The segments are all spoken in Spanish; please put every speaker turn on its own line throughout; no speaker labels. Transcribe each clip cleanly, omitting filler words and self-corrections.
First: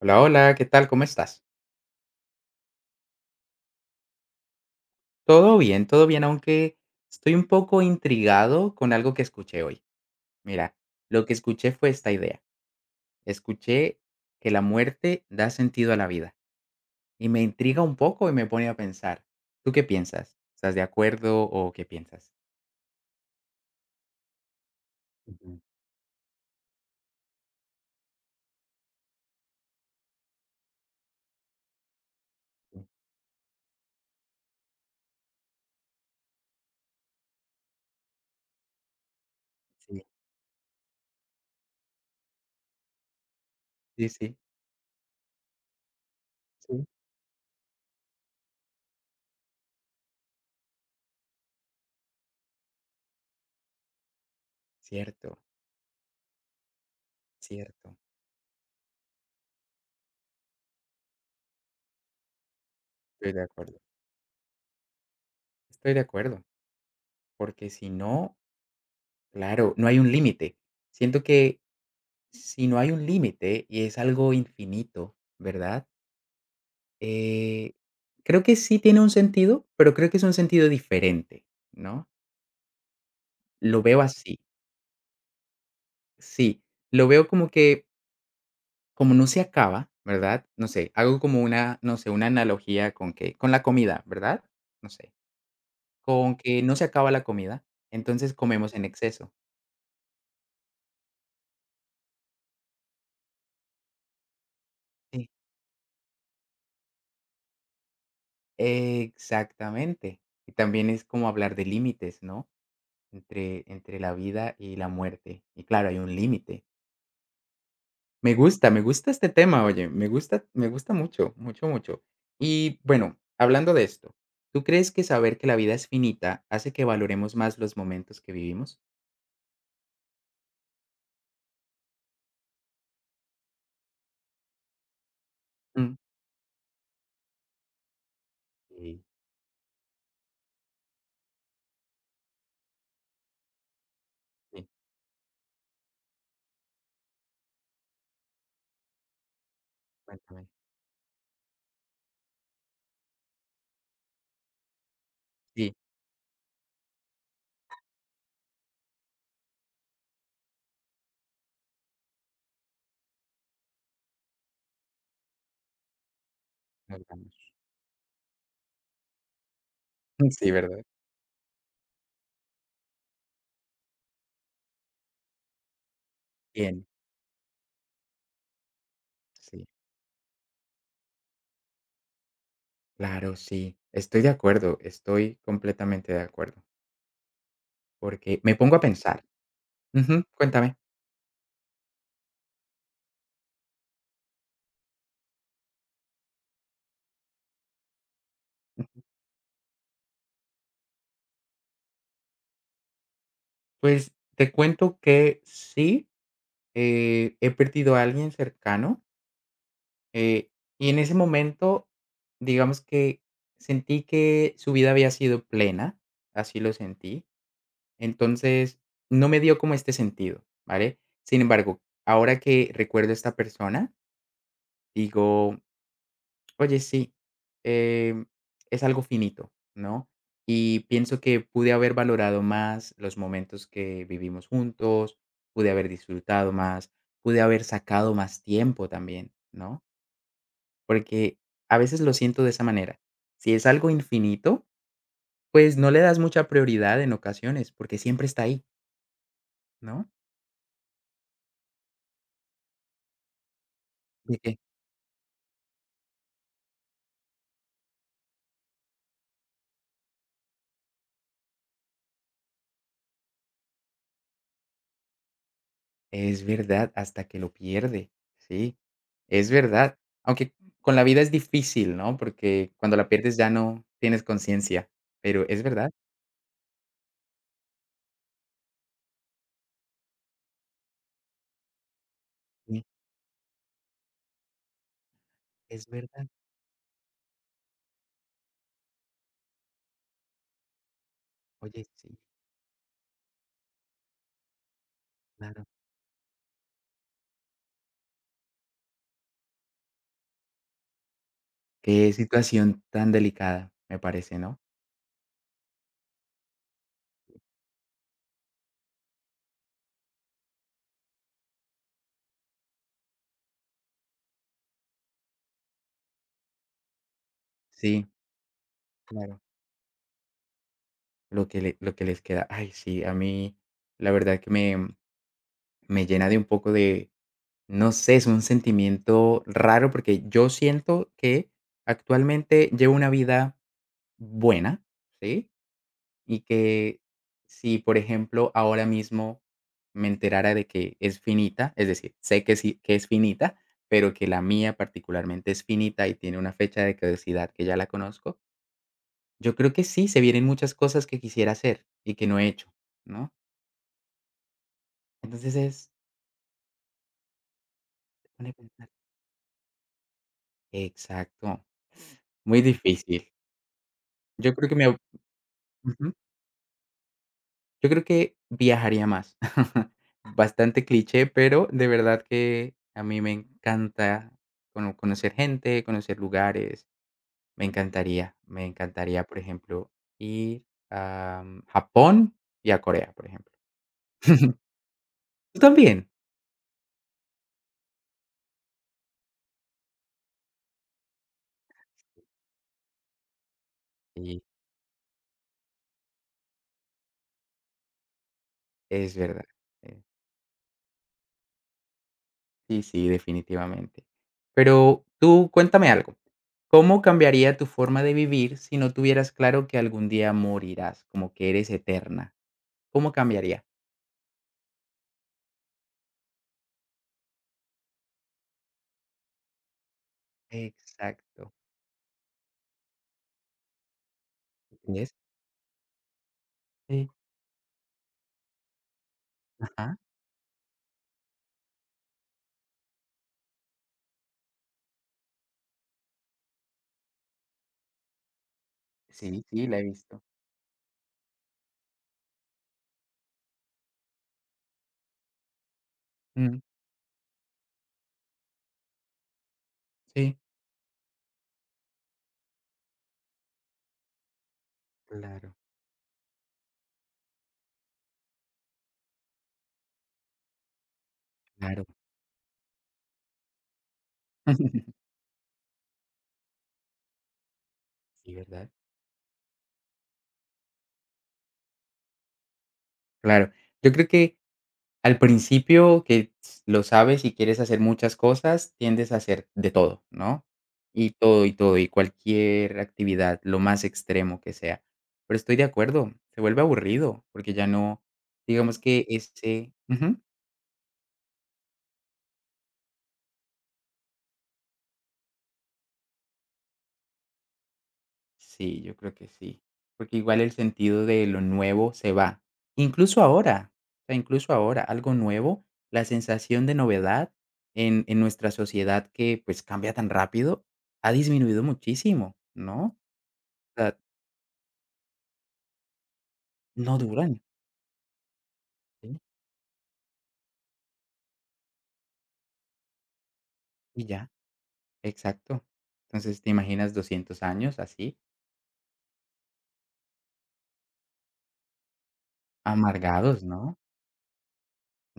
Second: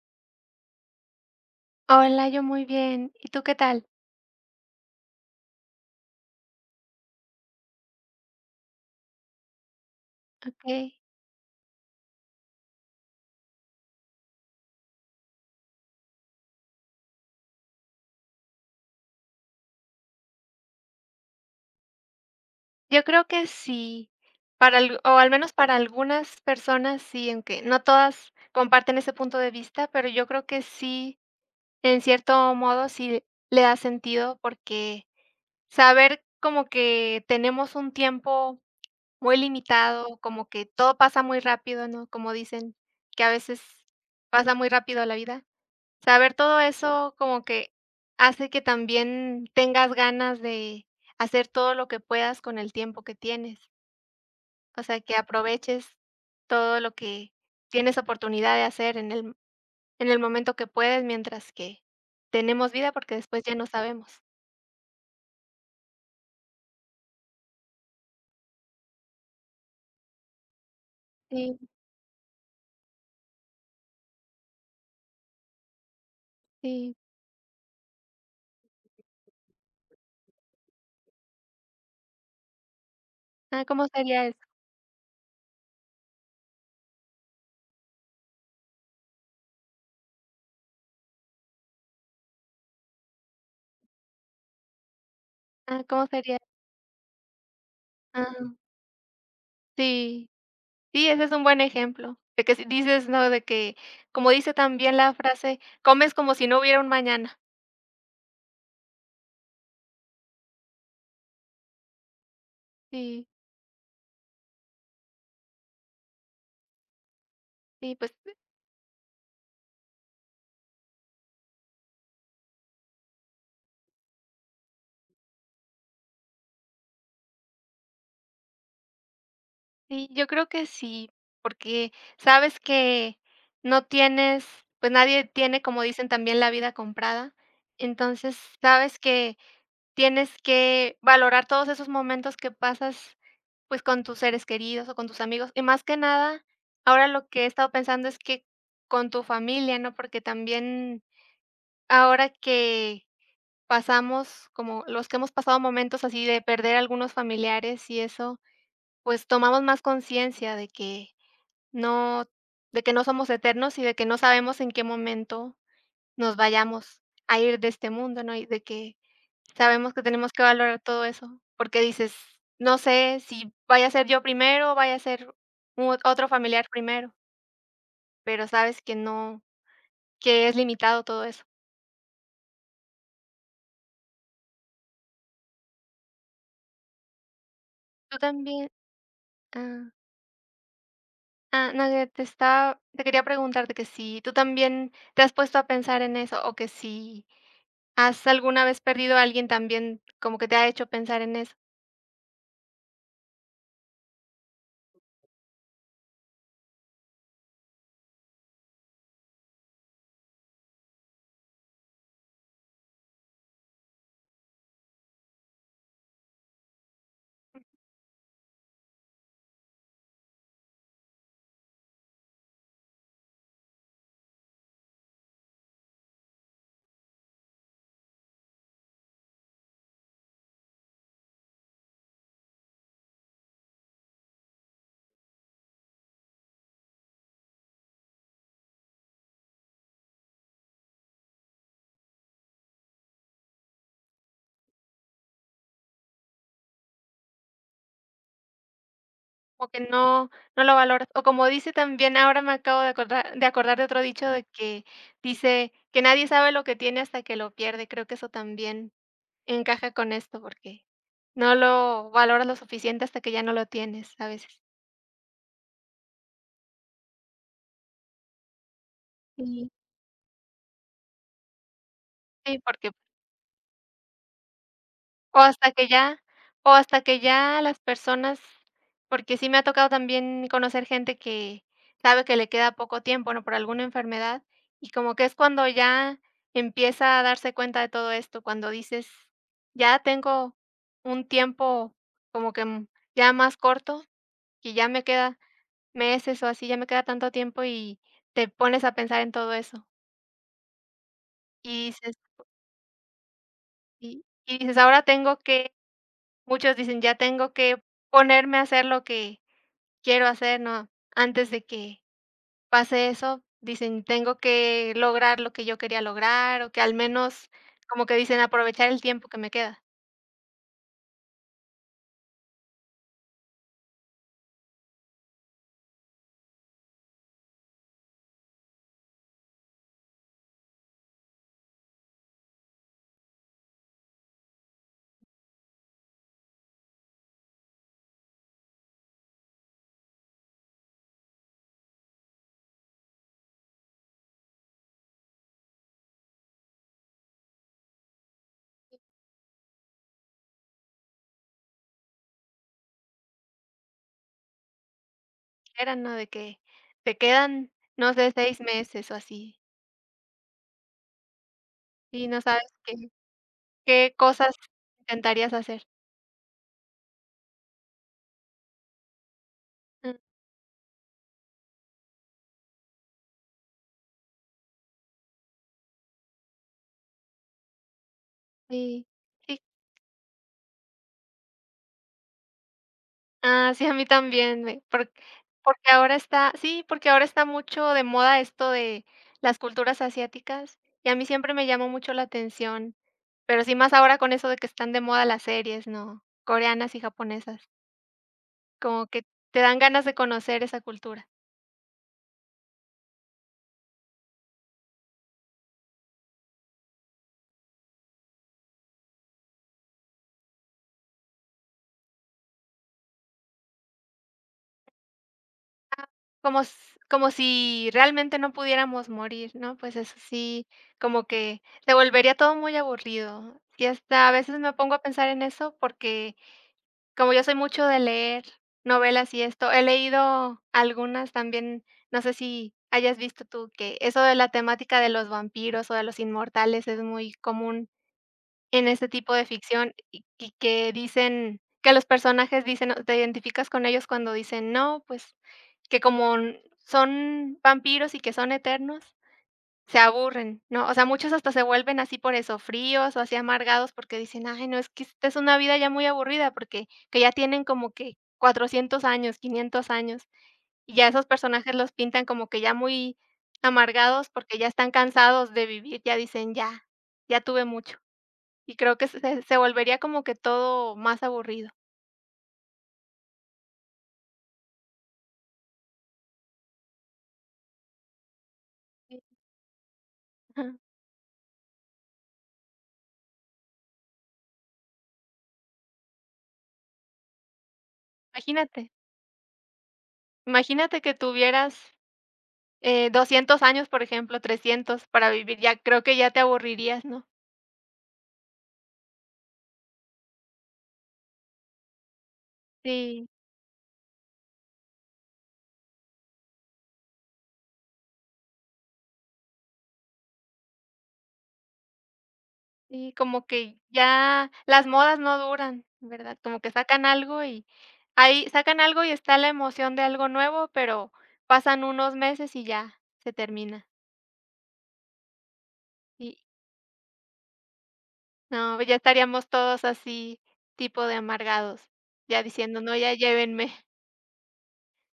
Hola, hola, ¿qué tal? ¿Cómo estás?
Hola, yo muy bien. ¿Y tú qué tal?
Todo bien, aunque estoy un poco intrigado con algo que escuché hoy. Mira,
Okey.
lo que escuché fue esta idea. Escuché que la muerte da sentido a la vida y me intriga un poco y me pone a pensar. ¿Tú qué piensas? ¿Estás de acuerdo o qué piensas?
Yo creo que sí, para alg o al menos
Ujú.
para algunas personas sí, aunque no todas comparten ese punto de vista, pero yo creo que sí, en cierto modo, sí le da sentido, porque saber como que tenemos un tiempo muy
Sí.
limitado, como que todo pasa muy rápido, ¿no? Como dicen, que a veces
Sí, sí,
pasa muy rápido la vida. Saber todo
sí.
eso como que hace que también tengas ganas de hacer todo lo que puedas con el tiempo que tienes. O sea, que
Cierto,
aproveches todo lo que
cierto.
tienes oportunidad de hacer en el momento que puedes, mientras que tenemos vida, porque
Estoy
después
de
ya no
acuerdo.
sabemos.
Estoy de acuerdo, porque si no, claro, no hay un límite. Siento
Sí,
que si no hay un límite y es algo infinito, ¿verdad?
sí.
Eh, creo que sí tiene un sentido, pero creo que es un sentido diferente, ¿no?
Ah,
Lo
¿cómo
veo
sería eso?
así, sí. Lo veo como que, como no se acaba, ¿verdad? No sé, hago como una, no sé, una analogía con que, con la comida, ¿verdad? No sé,
Ah, ¿cómo
con
sería?
que no se acaba la comida, entonces
Ah,
comemos en exceso.
sí. Sí, ese es un buen ejemplo, de que si dices, ¿no? De que, como dice también la
Sí.
frase: "Comes como si no hubiera un mañana".
Exactamente. Y también es como hablar de límites, ¿no?
Sí,
Entre la vida y la muerte. Y claro, hay un límite.
sí, pues
Me gusta este tema, oye, me gusta mucho, mucho, mucho. Y bueno, hablando de esto, ¿tú crees que saber que la vida es finita hace que valoremos más los momentos que vivimos?
sí, yo creo que sí, porque sabes que no tienes, pues nadie tiene, como
Mm.
dicen también, la vida comprada. Entonces, sabes
Sí,
que tienes que valorar todos esos momentos que pasas, pues con tus seres
sí,
queridos o con tus amigos. Y más que nada, ahora lo que he estado pensando es que con tu familia, ¿no? Porque
cuéntame.
también ahora que pasamos, como los que hemos pasado
Sí,
momentos así de perder algunos familiares y eso, pues tomamos más conciencia no, de que no somos eternos y de que no sabemos en qué momento nos
nos
vayamos a
vamos.
ir de este mundo, ¿no? Y de que sabemos que tenemos que
Sí,
valorar
¿verdad?
todo eso, porque dices, no sé si vaya a ser yo primero o vaya a ser otro familiar
Bien,
primero, pero sabes que no,
sí.
que es limitado todo eso.
Claro, sí. Estoy de acuerdo, estoy completamente de acuerdo,
Tú
porque me
también,
pongo a pensar.
ah,
Ujú. Cuéntame.
ah, no, que te quería preguntarte que si tú también te has puesto a pensar en eso o que si has alguna vez perdido a alguien también, como que te ha hecho pensar en eso.
Pues, te cuento que sí. He perdido a alguien cercano, eh, y en ese momento, digamos que sentí que su vida había sido plena, así lo sentí. Entonces, no me dio como este sentido, ¿vale? Sin embargo, ahora que recuerdo a esta persona, digo: "Oye, sí, em, es algo finito, ¿no?" Y pienso que pude haber valorado más los momentos que vivimos juntos, pude haber disfrutado más, pude haber sacado más tiempo también, ¿no? Porque a veces lo siento de esa manera. Si es algo infinito, pues no le das mucha prioridad en ocasiones, porque siempre está ahí,
Como que
¿no?
no lo valoras. O como dice también, ahora me acabo de acordar de otro dicho de que dice que nadie sabe lo que tiene hasta que lo pierde. Creo que eso también encaja con esto, porque no lo valoras lo suficiente hasta que ya no lo tienes a veces.
Es verdad, hasta que lo pierde, sí, es
Sí.
verdad. Aunque con la vida es difícil, ¿no?
Sí,
Porque
porque
cuando la pierdes ya no tienes conciencia,
O
pero es
hasta que
verdad,
ya o hasta que ya las personas, porque sí me ha tocado también conocer gente que sabe que le queda
sí,
poco tiempo, ¿no?, por alguna enfermedad, y como que es cuando
es
ya
verdad.
empieza a darse cuenta de todo esto, cuando dices: "Ya tengo un
Oye,
tiempo
sí,
como que, ya más corto, y ya me queda
claro.
meses o así, ya me queda tanto tiempo", y te pones a pensar en todo eso. Y
Qué
dices
situación tan delicada, me
y
parece,
y
¿no?
dices: "Ahora tengo que". Muchos dicen: "Ya tengo que ponerme a hacer lo que quiero hacer", ¿no? Antes de que pase eso, dicen: "Tengo que lograr lo que yo quería lograr", o que al menos como
Sí,
que dicen: "Aprovechar el tiempo que
claro,
me queda".
lo que les queda. Ay, sí, a mí la verdad que me llena de un poco de, no sé, es un sentimiento raro porque yo siento que actualmente llevo una vida buena, ¿sí? Y que si, por ejemplo, ahora mismo me enterara de que es finita, es decir, sé que sí, que es finita, pero que la mía particularmente es finita y tiene una fecha de caducidad que ya la conozco, yo creo que sí, se vienen muchas cosas que quisiera hacer y que no he hecho, ¿no? Entonces es,
Era, ¿no? De que te quedan, no sé,
te pone a
6
pensar.
meses o así,
Exacto,
y no
muy
sabes qué
difícil.
qué cosas
Yo creo que me
intentarías hacer.
Yo creo que viajaría más.
Mm,
Bastante cliché, pero de verdad que a mí me encanta conocer gente, conocer lugares. Me
sí.
encantaría, por
Sí.
ejemplo, ir a Japón y a Corea, por ejemplo.
Ah, sí, a mí también, me por
¿Tú
porque
también?
ahora está sí, porque ahora está mucho de moda esto de las culturas asiáticas, y a mí siempre me llamó mucho la atención, pero sí más ahora con
Sí,
eso de que están de moda las series, ¿no? Coreanas y japonesas, como
es
que
verdad.
te dan
Eh,
ganas de conocer esa cultura,
sí, sí, definitivamente. Pero tú cuéntame algo, ¿cómo cambiaría tu forma de vivir si no tuvieras claro que algún día morirás, como que eres eterna? ¿Cómo cambiaría?
como s como si realmente no pudiéramos morir, ¿no? Pues eso sí, como
Exacto,
que se volvería todo muy aburrido, y hasta a veces me pongo a
¿entendés?
pensar en eso porque
Sí.
como yo soy mucho de leer novelas y esto, he
Ajá,
leído algunas también, no sé si hayas visto tú que eso de la temática de los vampiros o de los inmortales es muy común en este tipo
sí,
de
sí, la he
ficción
visto.
y que dicen que los personajes dicen, o te identificas con ellos cuando dicen: "No, pues, que como
Mm,
son vampiros y que son eternos". Se
sí.
aburren, ¿no? O sea, muchos hasta se vuelven así por eso, fríos o así amargados, porque dicen: "Ay, no, es que esta es
Claro,
una vida ya muy aburrida", porque que ya tienen como que 400 años, 500 años, y ya esos personajes
claro.
los pintan como que ya muy amargados, porque ya están cansados de vivir, ya dicen: "Ya, ya tuve mucho",
Sí, ¿verdad?
y creo que se volvería como que todo más aburrido.
Claro. Yo creo que al principio que s lo sabes y quieres hacer muchas cosas, tiendes a
Sí.
hacer de todo, ¿no?
Ajá.
Y todo, y todo, y cualquier actividad, lo más extremo que sea. Pero estoy de acuerdo, se vuelve aburrido, porque ya no, digamos
Imagínate,
que ese.
imagínate que tuvieras, 200 años, por ejemplo, 300 para vivir, ya creo que ya te aburrirías, ¿no?
Sí, yo creo que sí, porque igual el sentido de lo nuevo se va. Incluso
Sí.
ahora, o sea, incluso ahora, algo nuevo, la sensación de novedad en nuestra sociedad que, pues, cambia tan rápido, ha disminuido muchísimo, ¿no?
Sí,
O
como que
sea,
ya las modas no duran, ¿verdad? Como que
no
sacan
duran,
algo y ahí sacan algo y
¿sí?
está la emoción de algo nuevo, pero pasan unos meses y ya se termina.
Y ya, exacto.
Y
Entonces, ¿te imaginas 200 años así,
no, ya estaríamos todos así, tipo de amargados, ya diciendo, no, ya
amargados,
llévenme.
no?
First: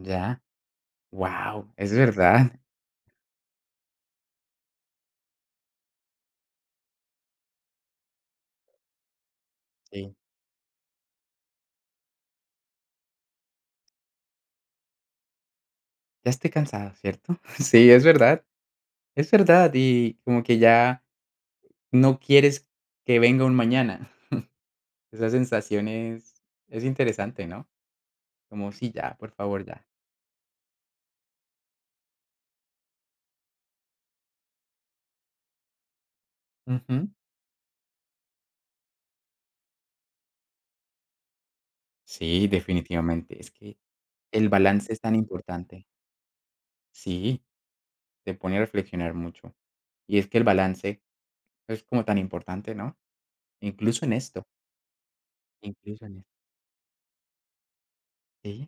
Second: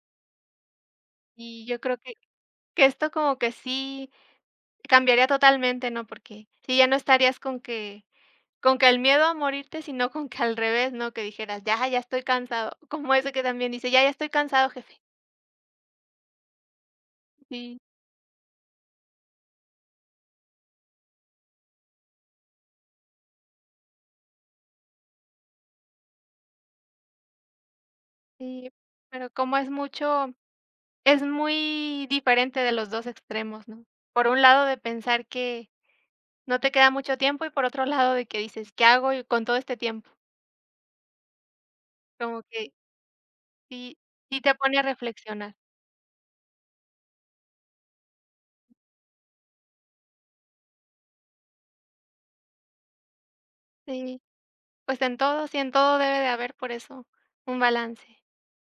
Ya,
Y
wow,
yo
es
creo
verdad.
que esto como que sí cambiaría totalmente, ¿no? Porque si ya no estarías con que el miedo a morirte, sino
Sí,
con que al revés, ¿no? Que dijeras, ya, ya estoy cansado. Como eso que también dice, ya, ya estoy cansado, jefe.
ya estoy cansado, ¿cierto?
Sí,
Sí, es verdad, y como que ya. No quieres que venga un mañana. Esa sensación es interesante, ¿no?
sí,
Como, sí, ya,
pero
por
como
favor,
es
ya.
mucho, es muy diferente de los 2 extremos, ¿no? Por un lado de pensar que no te queda
Ujú.
mucho tiempo y por otro lado de que dices, ¿qué hago y con todo este tiempo? Como
Sí,
que
definitivamente. Es que
sí, sí
el
te pone a
balance es tan
reflexionar.
importante. Sí, te pone a reflexionar mucho. Y es que el balance es como tan importante, ¿no? Incluso en
Sí,
esto,
pues en todo, sí, en todo
incluso en
debe de
esto.
haber por eso un balance.
Sí,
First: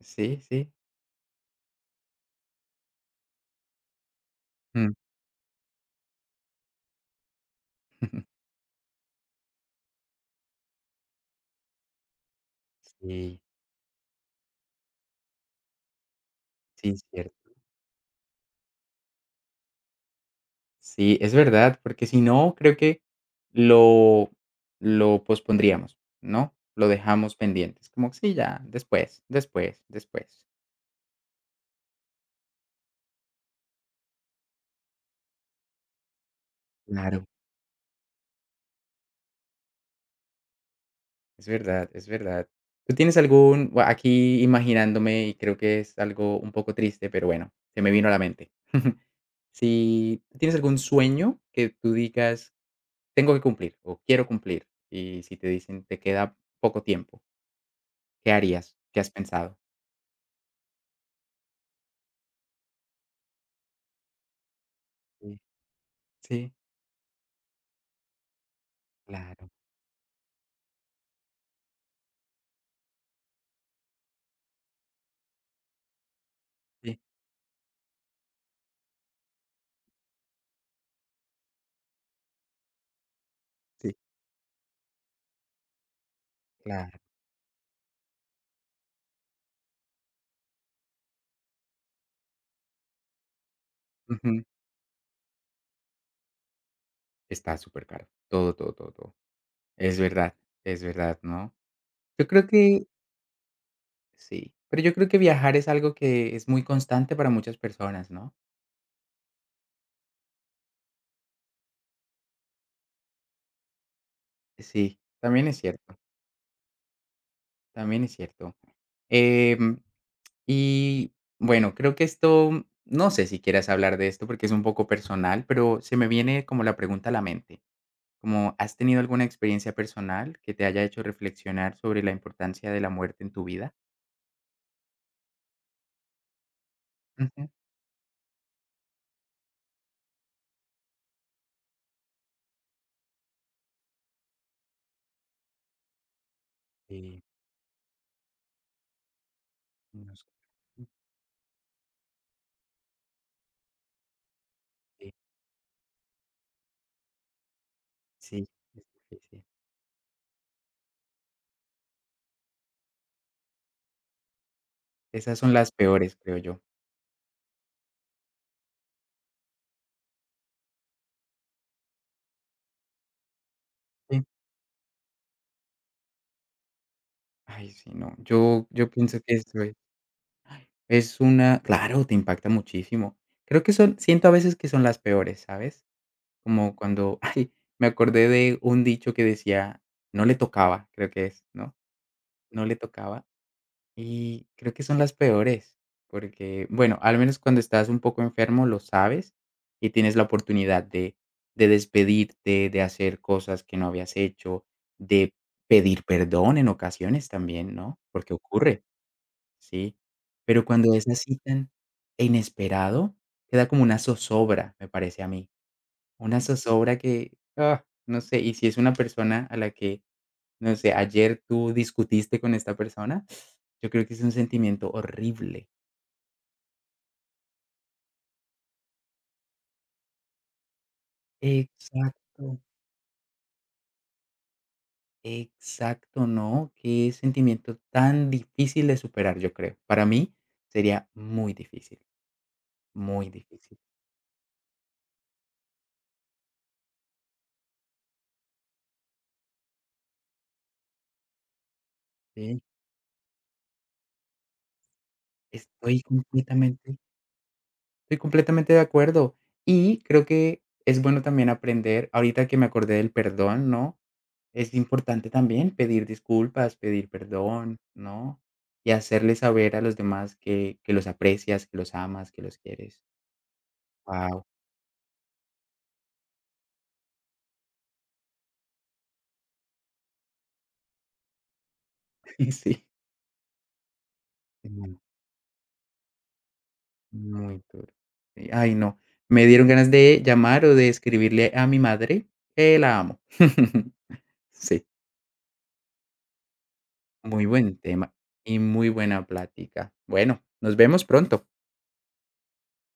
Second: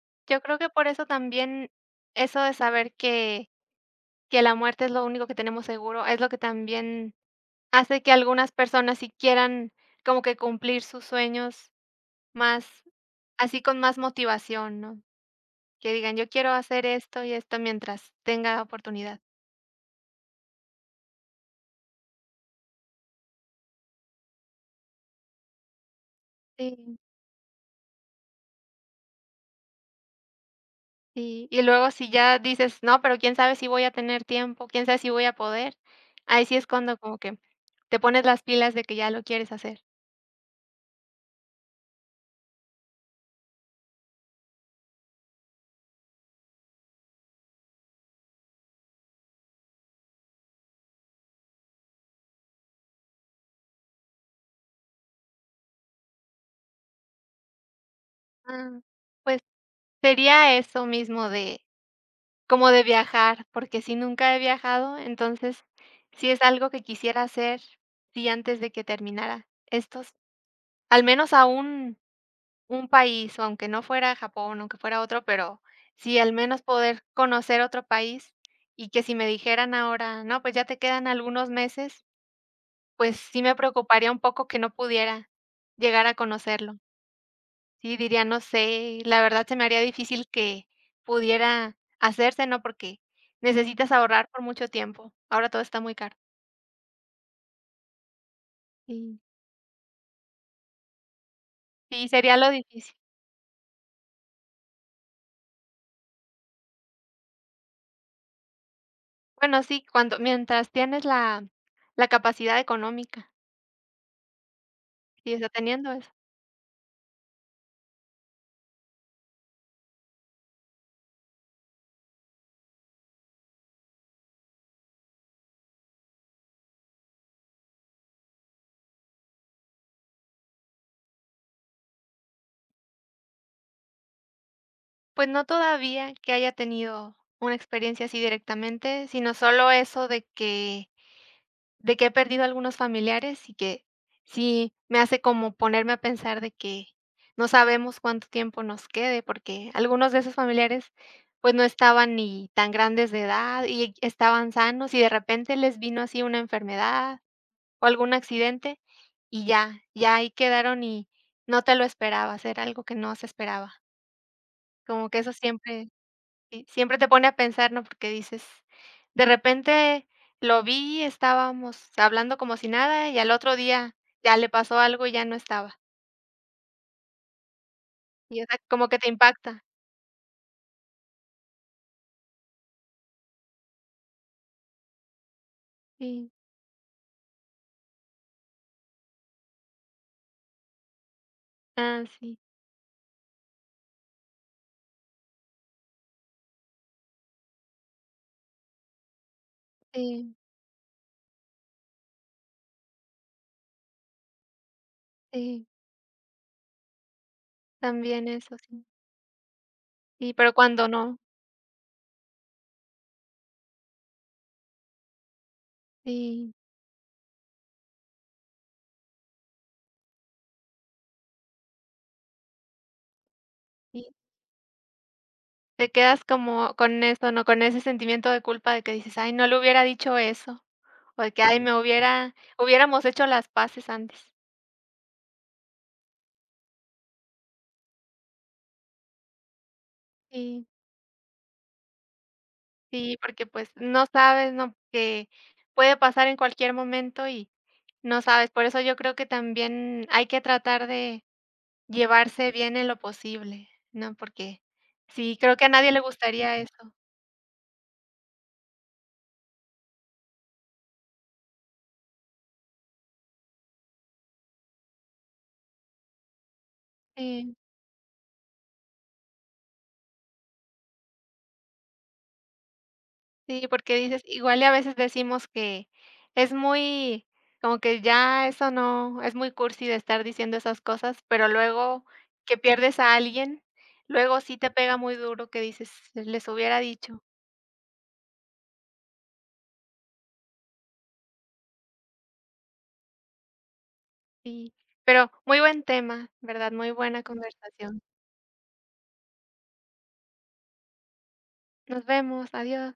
sí,
Yo creo que
sí.
por eso también eso de saber que la muerte es
Mm.
lo único que tenemos seguro, es lo que también hace que algunas personas si quieran como que cumplir sus sueños más,
Sí,
así con más motivación, ¿no? Que digan: "Yo quiero hacer
sí,
esto y
cierto.
esto mientras tenga oportunidad".
Sí, es verdad, porque si no, creo que lo lo pospondríamos, ¿no? Lo
Sí,
dejamos pendientes, como, sí, ya, después, después, después.
sí. Y luego si ya dices: "No, pero quién sabe si voy a tener tiempo, quién sabe si voy a poder". Ahí sí es cuando como
Claro.
que te pones las pilas de que ya lo quieres hacer.
Es verdad, es verdad. ¿Tú tienes algún, bua, aquí imaginándome, y creo que es algo un poco triste, pero bueno, se me vino a la mente. Si tú tienes algún sueño que tú digas: "Tengo que cumplir", o "Quiero cumplir", y si te dicen: "Te queda poco tiempo", ¿qué harías?
Ah,
¿Qué has
pues
pensado?
sería eso mismo de como de viajar, porque si nunca he viajado,
Sí.
entonces sí es
Sí.
algo que quisiera hacer, sí, antes de que terminara
Claro.
estos al menos aún. Un país, o aunque no fuera Japón, aunque fuera otro, pero sí, al menos
Sí.
poder conocer otro país, y que si me dijeran ahora: "No, pues ya te quedan algunos meses", pues sí me
Sí,
preocuparía un poco que no pudiera llegar a conocerlo.
claro.
Sí, diría: "No sé", la verdad se me haría difícil que pudiera hacerse, ¿no? Porque necesitas ahorrar por
Ujú.
mucho tiempo, ahora todo está muy caro.
Está supercaro. Todo, todo, todo, todo.
Sí,
Es verdad, es verdad, ¿no?
sí,
Yo
sería
creo
lo
que
difícil.
sí, pero yo creo que viajar es algo que es muy constante para muchas personas, ¿no?
Bueno, sí, cuando mientras tienes la capacidad económica,
Sí,
sí, o
también
sea,
es
teniendo
cierto,
eso.
también es cierto. Em, y bueno, creo que esto, no sé si quieras hablar de esto porque es un poco personal, pero se me viene como la pregunta a la mente, como: ¿has tenido alguna experiencia personal que te haya hecho reflexionar sobre la importancia de la muerte en tu vida?
Pues no todavía que haya tenido
Ujú.
una experiencia así directamente, sino solo eso de que he perdido algunos familiares y que sí me hace como ponerme a pensar de que
Sí,
no sabemos cuánto tiempo nos quede, porque algunos
no
de
sé.
esos familiares, pues, no estaban ni tan grandes de edad y estaban sanos, y de
Eh,
repente les vino así una enfermedad o algún
Sí,
accidente,
sí, es difícil.
y ya, ya ahí quedaron y no te lo esperabas, era algo que no se esperaba. Como que eso
Esas son las
siempre.
peores, creo yo.
Sí, siempre te pone a pensar, ¿no? Porque dices, de repente lo vi, estábamos hablando como si nada y al otro día
Sí.
ya le pasó algo y ya no estaba.
Ay, sí, no.
Y o sea,
Yo
como
yo
que te
pienso que
impacta.
esto es una claro, te impacta muchísimo. Creo que son siento a veces que son las peores, ¿sabes?
Sí.
Como cuando, ay, me acordé de un dicho que decía: "No le tocaba", creo que es, ¿no?
Ah, sí.
No le tocaba. Y creo que son las peores, porque, bueno, al menos cuando estás un poco enfermo lo sabes y tienes la
Sí,
oportunidad de despedirte, de hacer cosas que no habías hecho, de
sí,
pedir perdón en ocasiones también, ¿no?
también
Porque
eso, sí.
ocurre, sí.
Sí, pero
Pero
cuando
cuando es
no,
así tan inesperado, queda como una zozobra, me parece a mí. Una
sí,
zozobra que, no sé, y si es una persona a la que no sé, ayer tú discutiste con esta persona. Yo creo
sí,
que es un sentimiento horrible.
te quedas como con eso, ¿no? Con ese sentimiento de culpa de que dices: "Ay, no le hubiera dicho eso", o de que: "Ay, me hubiera
Exacto.
hubiéramos hecho las paces antes".
Exacto, ¿no? Qué sentimiento tan difícil de superar, yo creo. Para mí
Sí.
sería muy difícil,
Sí,
muy
porque, pues,
difícil.
no sabes, no que puede pasar en cualquier momento y no sabes. Por eso yo creo que también hay que tratar de llevarse
Sí.
bien en lo posible, ¿no? Porque sí, creo que a nadie le
Estoy
gustaría eso.
completamente, estoy completamente de acuerdo. Y creo que es bueno también aprender, ahorita que me acordé del perdón, ¿no? Es importante también pedir disculpas, pedir
Sí,
perdón, ¿no? Y hacerle saber a los demás que los aprecias, que los amas, que los quieres.
sí, porque dices
Wow.
igual y a veces decimos que es muy como que ya eso no es muy cursi de estar diciendo esas cosas, pero luego que
Sí.
pierdes a alguien, luego sí te
Mm.
pega muy duro que dices: "Les hubiera dicho".
Muy duro. Sí, ay, no. Me dieron ganas de llamar o de escribirle a mi madre que la amo.
Sí,
Sí,
pero muy buen tema, ¿verdad? Muy buena
muy buen
conversación.
tema y muy buena plática. Bueno, nos vemos pronto.
Nos vemos, adiós.